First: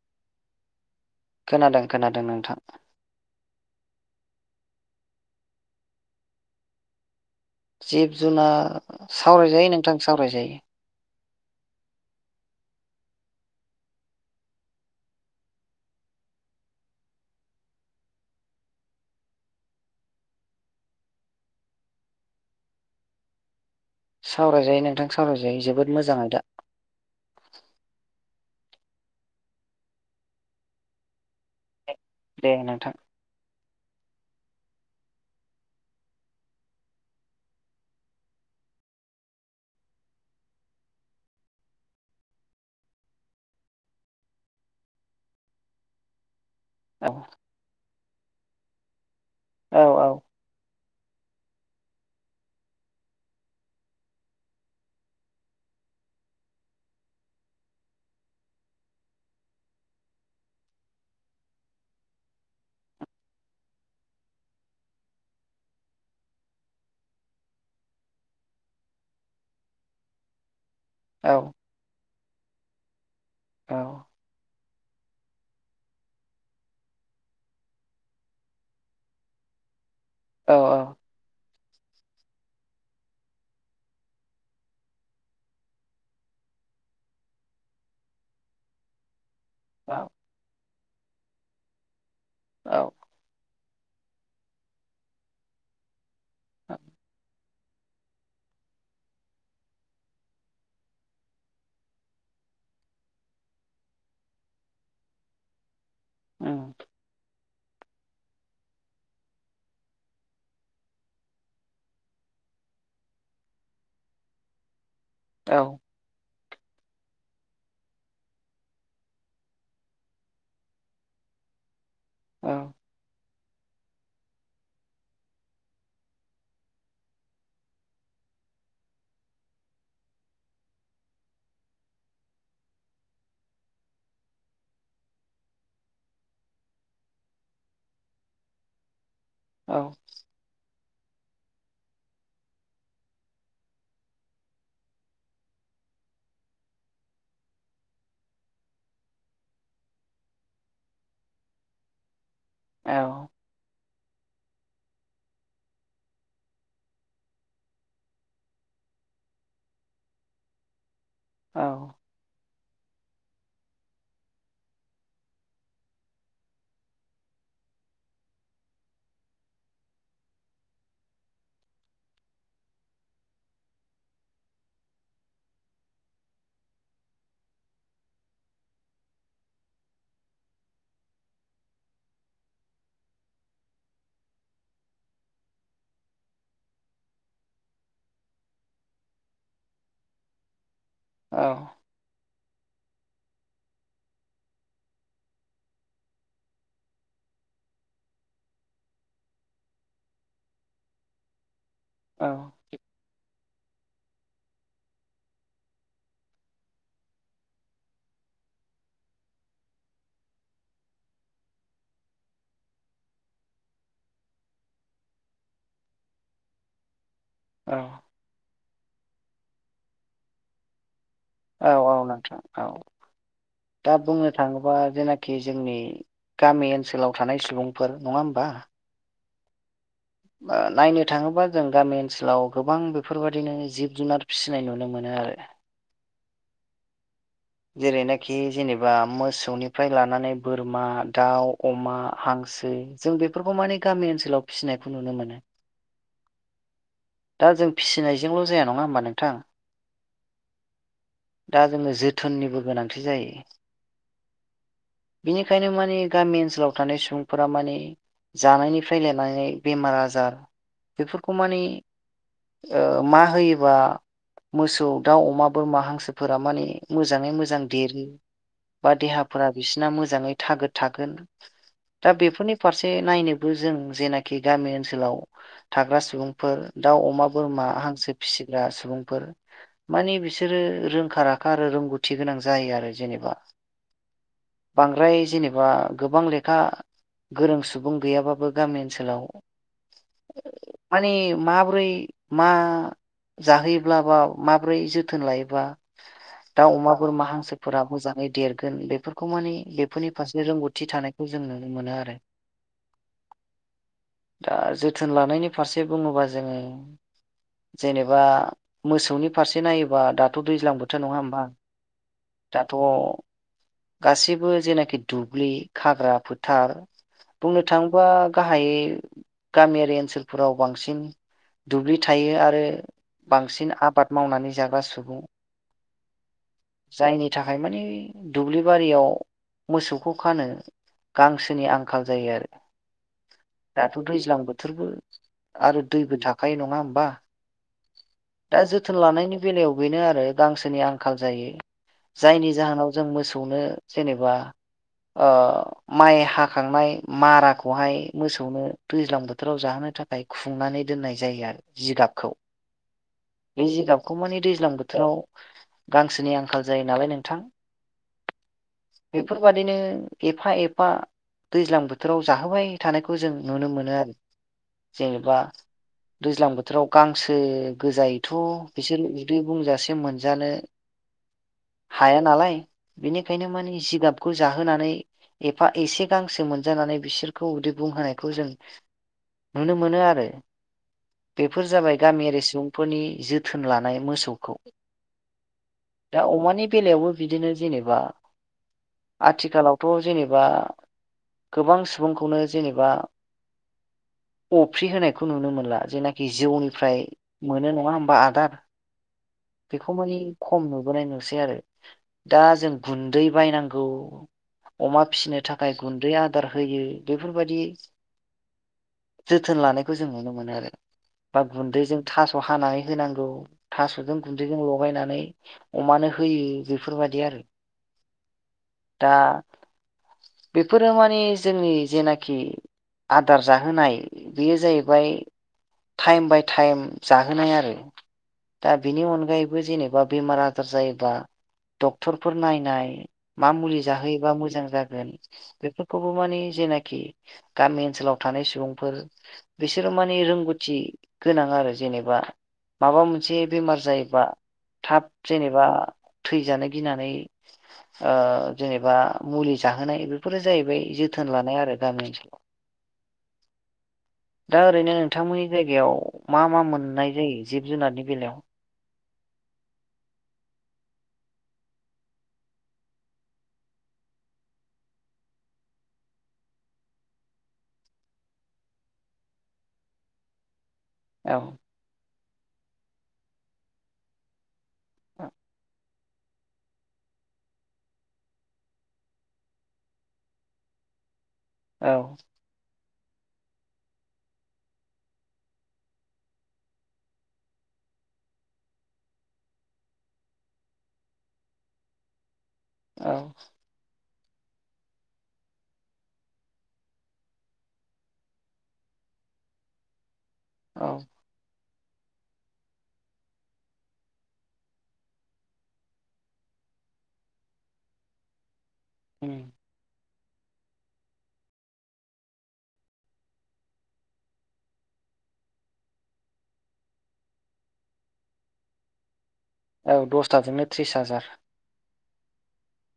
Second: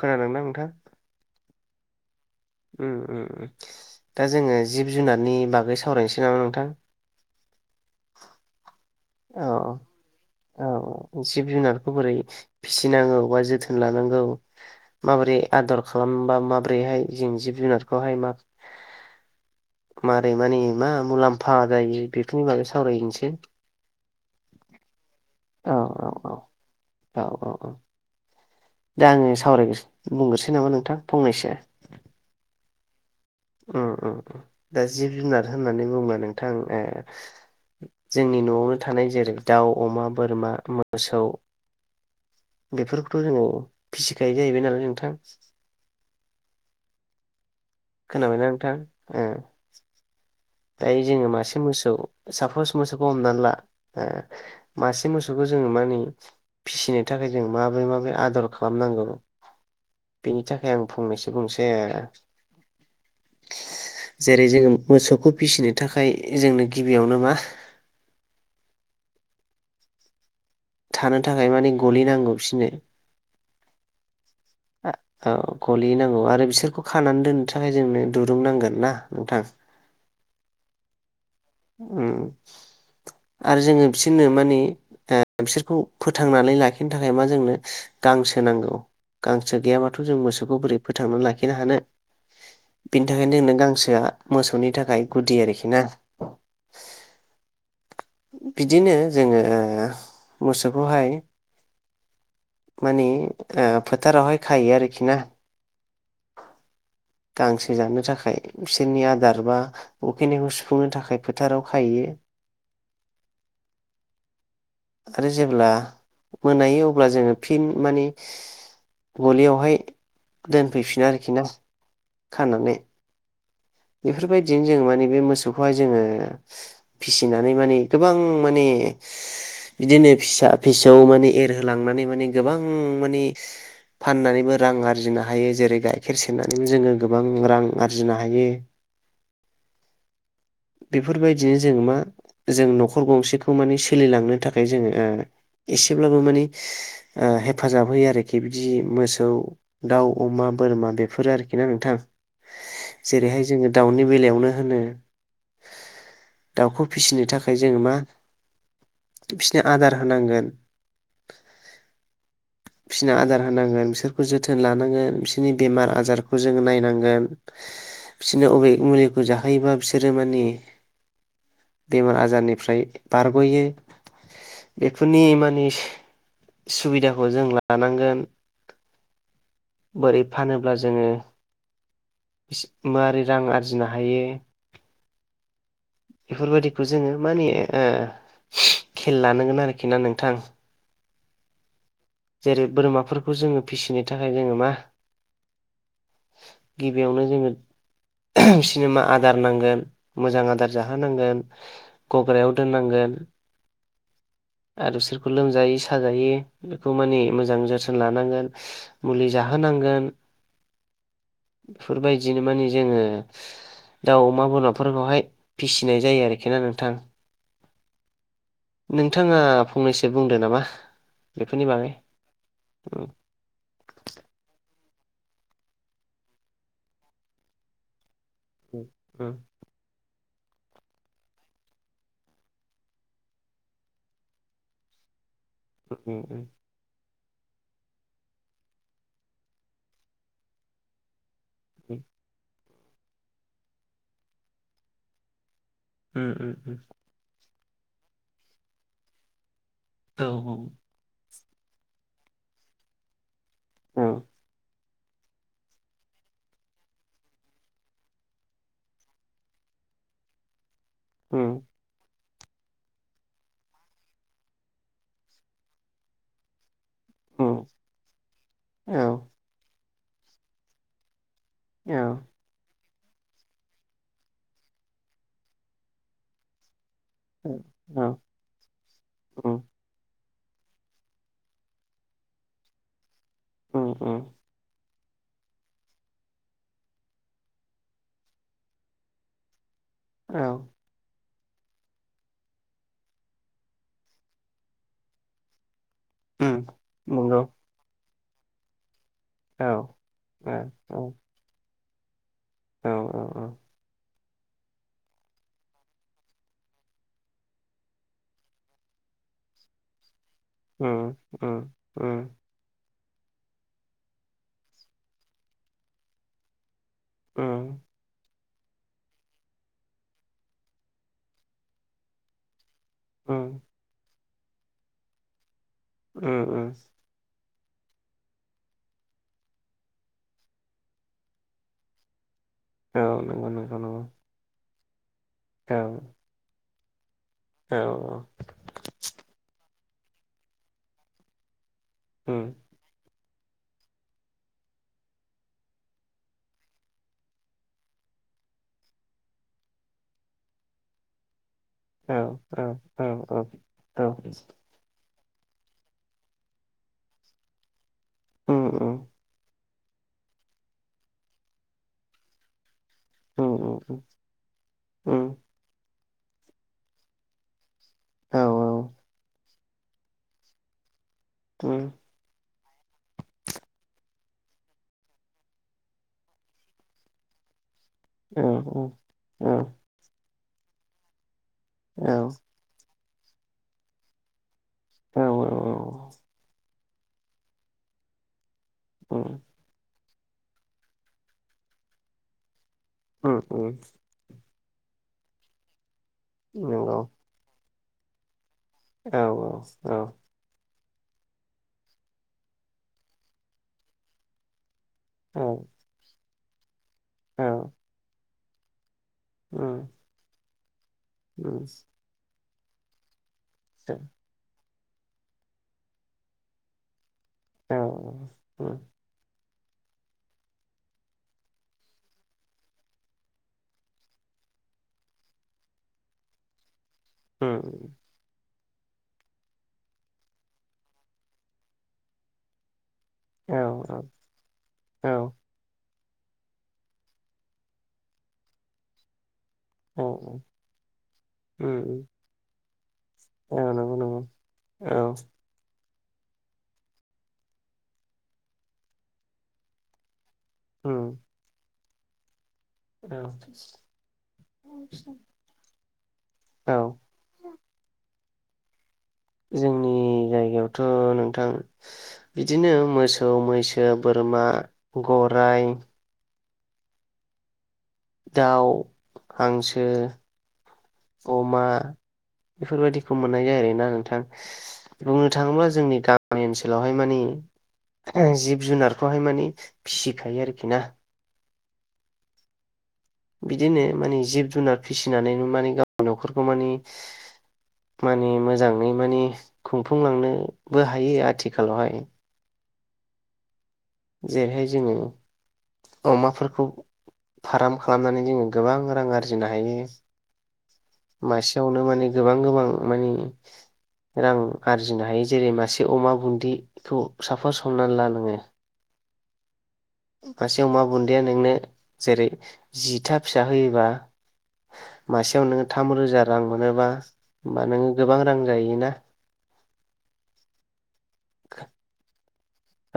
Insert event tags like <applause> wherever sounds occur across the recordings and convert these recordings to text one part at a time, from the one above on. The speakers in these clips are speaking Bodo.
खोनादोंना नोंथां खोनादों खोनादों ओं। ओम ओम ओम दा जोङो जिब जुनारनि बागै सावरायनोसै नामा नोंथां? जिब जुनार औ सावरायजायो नोंथां सावरायजायो। औ जिब जुनारखौ बोरै फिसिनांगौ बा जोथोन लानांगौ माबोरै आदर खालामबा माबोरैहाय जों जिब जुनारखौहाय मा मारै माने मा मुलाम्फा जायो बेफोरनि बागै सावरायनोसै। सावरायजायो नोंथां सावरायजायो औ जोबोद औ मोजाङ‌ औ आयदा। औ औ औ दा आङो सावराय बुंग्रोसै नामा नोंथां फंनैसो दे नोंथां ओम ओम ओम दा जिब जुनार होननानै बुङो नोंथां ए जोंनि न'आवनो थानाय जेरै दाउ अमा बोरमा मोसौ बेफोरखौथ' जोङो फिसिखायो जाहैबाय नालाय नोंथां औ खोनाबायना नोंथां औ औ दायो जोङो मासे मोसौ सापस मोसौखौ हमना ला आ मासे मोसौखौ जोङो माने फिसिनो थाखाय जों माबोरै माबोरै आदर खालामनांगौ बेनि थाखाय आं फंनैसो बुंसै जेरै जोङो मोसौखौ फिसिनो थाखाय जोंनो गिबियावनो मा थानो औ थाखाय माने गलि नांगौ बिसोरनो औ <inaudible> औ गलि नांगौ आरो बिसोरखौ खानानै दोननो थाखाय जोंनो दुरुं नांगोन ना नोंथां <unintelligible> औ औ उ <inaudible> आरो जोङो बिसोरनो माने ओ बिसोरखौ फोथांनानै लाखिनो थाखाय मा जोंनो गांसो नांगौ गांसो गैयाबाथ' औ जों मोसौखौ बोरै फोथांना लाखिनो हानो औ बिनि थाखायनो नों आं गोसोआ मोसौनि थाखाय गुदि आरोखि ना औ बिदिनो जोङो मोसौखौहाय माने ओ फोथारावहाय खायो आरोखि ना उम <inaudible> गांसो जानो थाखाय बिसोरनि आदार बा उखैनायखौ सुफुंनो थाखाय फोथाराव खायो <inaudible> आरो औ जेब्ला मोनायो अब्ला जोङो फिन माने गलियावहाय दोनफैफिनो आरोखि ना औ खानानै बेफोरबायदिनो जोङो माने बे मोसौखौहाय जोङो फिसिनानै माने गोबां माने <unintelligible> बिदिनो फिसा फिसौ माने एरहोलांनानै माने गोबां माने फाननानैबो रां आरजिनो हायो जेरै गाइखेर सेरनानैबो जोङो गोबां रां आरजिनो हायो। औ। बेफोरबायदिनो जों मा जों न'खर गंसेखौ माने सोलिलांनो थाखाय जोङो ओ एसेब्लाबो मानि ओ हेफाजाब होयो आरोखि बिदि मोसौ, दाउ, अमा बोरमा बेफोरो आरोखि ना नोंथां। औ। जेरैहाय जोङो दाउनि बेलायावनो होनो दाउखौ फिसिनो थाखाय जोङो मा बिसोरनो आदार होनांगोन औ। फिसिना आदार होनांगोन, बिसोरखौ जोथोन लानांगोन, बिसोरनि बेमार आजारखौ जोङो नायनांगोन बिसोरनो अबे मुलिखौ जाहोयोबा बिसोरो माने बेमार आजारनिफ्राय बारग'यो बेफोरनि मानि सुबिदाखौ जों लानांगोन बोरै फानोब्ला जोङो मारै रां आरजिनो हायो बेफोरबायदिखौ जोङो माने ओ खेल लानांगोन आरोखि ना नोंथां। औ। जेरै बोरमाफोरखौ जोङो फिसिनो थाखाय जोङो मा गिबियावनो जोङो <unintelligible> बिसिनो मा आदार नांगोन मोजां आदार जाहोनांगोन गग्रायाव औ दोननांगोन आरो बिसोरखौ लोमजायो साजायो खौ माने मोजां जोथोन लानांगोन मुलि जाहोनांगोन बेफोरबायदिनो माने जोङो दाउ अमा बोरमाफोरखौहाय फिसिनाय जायो आरोखि ना नोंथां। औ। नोंथाङा फंनैसो बुंदो नामा? बेफोरनि औ बागै औ नोंथां औ। उम दा बुंनो थाङो बा जेनाखि जोंनि गामि ओनसोलाव थानाय सुबुंफोर नङा होम उम उम। ओ नायनो थाङोबा जों गामि ओनसोलाव गोबां बेफोरबायदिनो जिब जुनार फिसिनाय नुनो मोनो आरो उम उम। जेरैनाखि जेनेबा मोसौनिफ्राय लानानै बोरमा, दाउ, अमा, हांसो जों बेफोरखौ माने गामि ओनसोलाव फिसिनायखौ नुनो मोनो। उम उम उम। दा जों फिसिनायजोंल' जाया नङा होमबा नोंथां। औ औ। दा जोङो जोथोननिबो गोनांथि जायो। औ। बेनिखायनो माने गामि ओनसोलाव थानाय सुबुंफोरा माने जानायनिफ्राय लेनानै बेमार आजार बेफोरखौ उम माने ओ मा होयोबा मोसौ, दाउ, अमा, बोरमा हांसोफोरा माने मोजाङै उम मोजां देरो बा औ देहाफोरा बिसिना मोजाङै थागोद थागोन। दा बेफोरनि फारसे से नायनोबो जों जेनाखि गामि ओनसोलाव थाग्रा सुबुंफोर दाउ, अमा, बोरमा, औ हांसो फिसिग्रा सुबुंफोर उम मानि बिसोरो रोंखा राखा आरो रोंगौथि गोनां जायो आरो जेनेबा। ओम ओ बांद्राय जेनेबा गोबां लेखा गोरों सुबुं गैयाबाबो गामि ओनसोलाव औ मानिब माबोरै मा जाहोयोब्ला बाव माबोरै जोथोन लायोबा उम दाव अमा बोरमा नंगौ हांसोफोरा मोजाङै देरगोन बेफोर खौ माने औ बेफोरनि फारसे औ रोंगौथि औ थानायखौ जों नुनो मोनो आरो औ औ औ दा जोथोन लानायनि फारसे बुङोबा जोङो जेनेबा मोसौनि फारसे नायोबा दाद थ' दैज्लां बोथोर उम नङा होमबा उम उम दाथ' गासैबो जेनाखि दुब्लि खाग्रा फोथार बुंनो उम थाङोबा गाहायै गामियारि ओनसोलफोराव बांसिन दुब्लि थायो आरो उम बांसिन आबाद मावनानै जाग्रा सुबुं ओम ओस हाय माने दुब्लि बारियाव मोसौखौ खानो गांसोनि आंखाल जायो आरो औ नोंगौ नोंगौ नोंगौ थोरबो आरो दैबो थाखायो नङा होमबा औ दा जोथोन लानायनि बेलायाव बेनो आरो गांसोनि आंखाल जायो उम जायनि जाहोनाव जों मोसौनो जेनेबा ओ माइ हाखांनाय माराखौहाय मोसौनो दैज्लां बोथोराव जाहोनो नो थाखाय खुंनानै दोननाय जायो आरो औ जिगाबखौ औ औ औ बे औ जिगाबखौ माने दैज्लां बोथोराव गांसोनि आंखाल जायो नालाय नोंथां ओम ओ फैनो एफा एफा दैज्लां बोथोराव जाहोबाय थानायखौ जों उम नुनो उम मोनो उम आरो उम जेनेबा दैज्लां बोथोराव गांसो गोजायैथ' औ बिसोर उदै बुंजासे मोनजानो उम हाया नालाय बेनिखायनो माने जिगाबखौ जाहोनानै एफा एसे गांसो मोनजानानै बिसोरखौ उदैब बुंहोनायखौ औ जों नुनो मोनो आरो बेफोर जाबाय औ गामियारि सुबुंफोरनि जोथोन लानाय मोसौखौ औ औ दा अमानि बेलायावबो बिदिनो जेनेबा उम आथिखालावथ' जेनेबा गोबां सुबुंखौनोज <unintelligible> अफि होनायखौ नुनो मोनला जेनाखि नंगौ जिउनिफ्राय मोनो नङा होमबा आदार औ बेखौ औ मानि खम नुट बोनाय नुसै आरो दा जों गुन्दै बायनांगौ अमा फिसिनो औ थाखाय गुन्दै आदार होयो बेफोरबायदि उम जोथोन औ लानायखौ जों नुनो मोनो आरो बा उम उम गुन्दैजों थास' हानानै होनांगौ औ उम थास'जों गुन्दैजों लगायनानै अमानो होयो बेफोरबायदि आरो औ-औ दा बेफोरो माने जोंनि जेनाखि आदार जाहोनाय बेयो जाहैबाय टाइम बाय टाइम जाहोनाय आरो दा बिनि अनगायैबो जेनेबा बेमार आजार जायोबा डक्टरफोर नायनाय मा मुलि जाहोयोबा मोजां जागोन बेफोर खौबो माने जेनाखि गामि ओनसोलाव थानाय सुबुंफोर बिसोरो माने रोंगौथि गोनां आरो जेनेबा माबा मोनसे बेमार नंगौ जायोबा थाब औ जेनेबा थैजानो गिनानै ओ जेनेबा मुलि जाहोनाय बेफोरो जाहैबाय जोथोन लानाय आरो गामि ओनसोलाव। औ। दा ओरैनो नोंथांमोननि जायगायाव मा मा औ मोननाय जायो जिब जुनारनि बेलायाव? जोंनि जायगायावथ' नोंथां बिदिनो मोसौ, मैसो, बोरमा, गर राइ दाउ, हांसो, औ अमा बेफोरबायदिखौ मोननाय जायो आरोना नोंथां। बुंनो थाङोब्ला जोंनि गामि गामि ओनसोलावहाय माने ओ जिब जुनारखौहाय माने फिसिखायो आरोखि ना। औ। बिदिनो माने जिब जुनार फिसिनानै माने गावनि न'खरखौ माने माने मोजाङै माने खुंफुंलांनोबो हायो आथिखालावहाय। औ। जेरैहाय जोङो अमाफोरखौ फाराम खालामनानै जोङो गोबां रां आरजिनो हायो। औ मासेयावनो माने गोबां गोबां माने रां आरजिनो हायो जेरै मासे अमा बुन्दिखौ साफस हमनानै ला नोङो ओम। मासे अमा बुन्दिया नोंनो जेरै जिथा फिसा होयोबा मासेयाव नोङो थाम रोजा रां मोनोबा, होमबा नोङो गोबां रां जाहैयोना। औ दसथाजोंनो त्रिस हाजार।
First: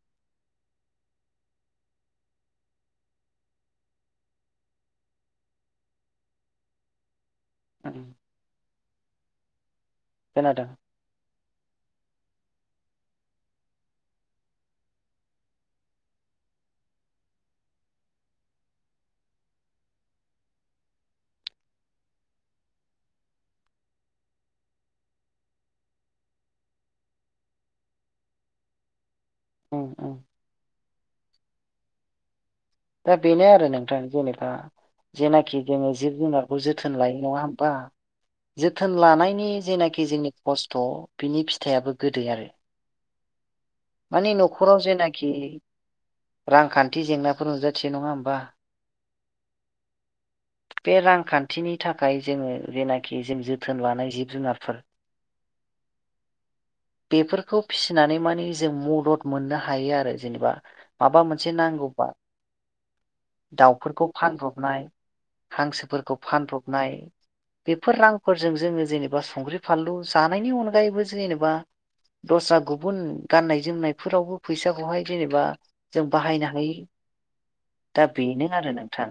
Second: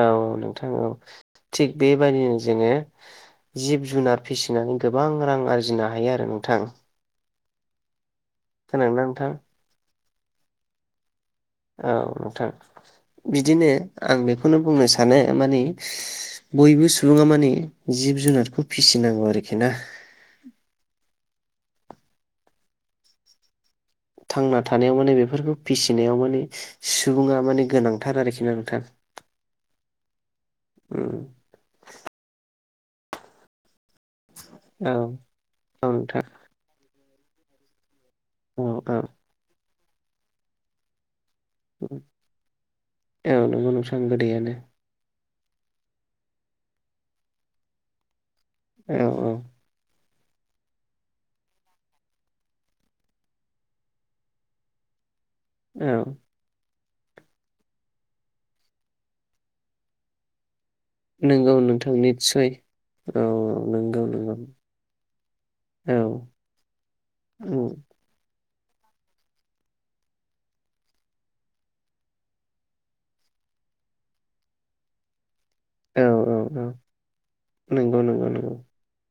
औ नोंथां औ थिग बेबादिनो जोङो जिब जुनार फिसिनानै गोबां रां आरजिनो हायो आरो नोंथां। खोनादोंना नोंथां? खोनादों। औ नोंथां बिदिनो आं बेखौनो बुंनो सानो माने बयबो सुबुङा माने जिब जुनारखौ फिसिनांगौ आरोखि ना। थांना थानायाव माने बेफोरखौ फिसिनायाव माने सुबुङा माने गोनांथार आरोखिना नोंथां। औ औ। ओम। दा बेनो आरो नोंथां जेनेबा औ जेनाखि जोङो जिब नोंथां जुनारखौ जोथोन लायो। नङा होनबा औ जोथोन औ लानायनि जेनाखि जोंनि खस्थ' बिनि औ फिथाइयाबो गोदै आरो नंगौ नोंथां माने गोदैयानो न'खराव जेना खि रांखान्थि जेंनाफोर नुजाथियो नङा होमबा? औ औ। बे रांखान्थिनि थाखाय जोङो जेनाखि जों जोथोन लानाय जिब जुनारफोर औ। बेफोरखौ फिसिनानै माने जों मदद मोननो हायो आरो जेनेबा माबा मोनसे नंगौ नोंथां नांगौबा निस्सय औ नंगौ दाउफोरखौ नंगौ फानब्रबनाय औ हांसोफोरखौ फानब्रबनाय उम बेफोर रांफोर जों जोङो जेनेबा संख्रि फानलु जानायनि अनगायैबो जेनेबा दस्रा गुबुन गाननाय जोमनायफोरावबो फैसाखौहाय जेनेबा औ जों औ बाहायनो औ हायो। नंगौ दा नंगौ बेनो नंगौ आरो नोंथां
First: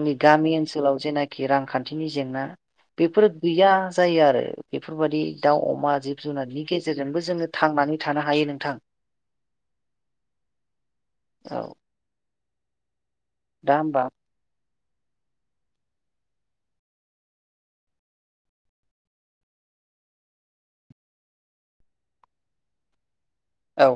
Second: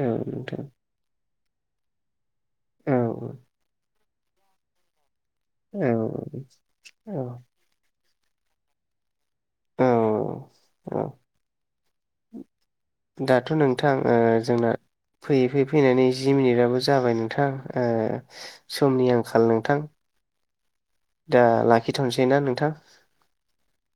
औ गामि नोंथां ओनसोलाव जेने जेनाखि रांखान्थिनि जेंना औ बेफोर गैया जायो आरो। बेफोरबायदि दाउ अमा जिब जुनारनि गेजेरजोंबो औ जोङो थांनानै थानो हायो नोंथां। औ औ औ। दाथ' दा नोंथां होमबा ओ जोंना फैयै फैयै फैनानै जि मिनिटआबो जाबाय नोंथां समनि आंखाल नोंथां दा लाखिथ'सै ना नोंथां औ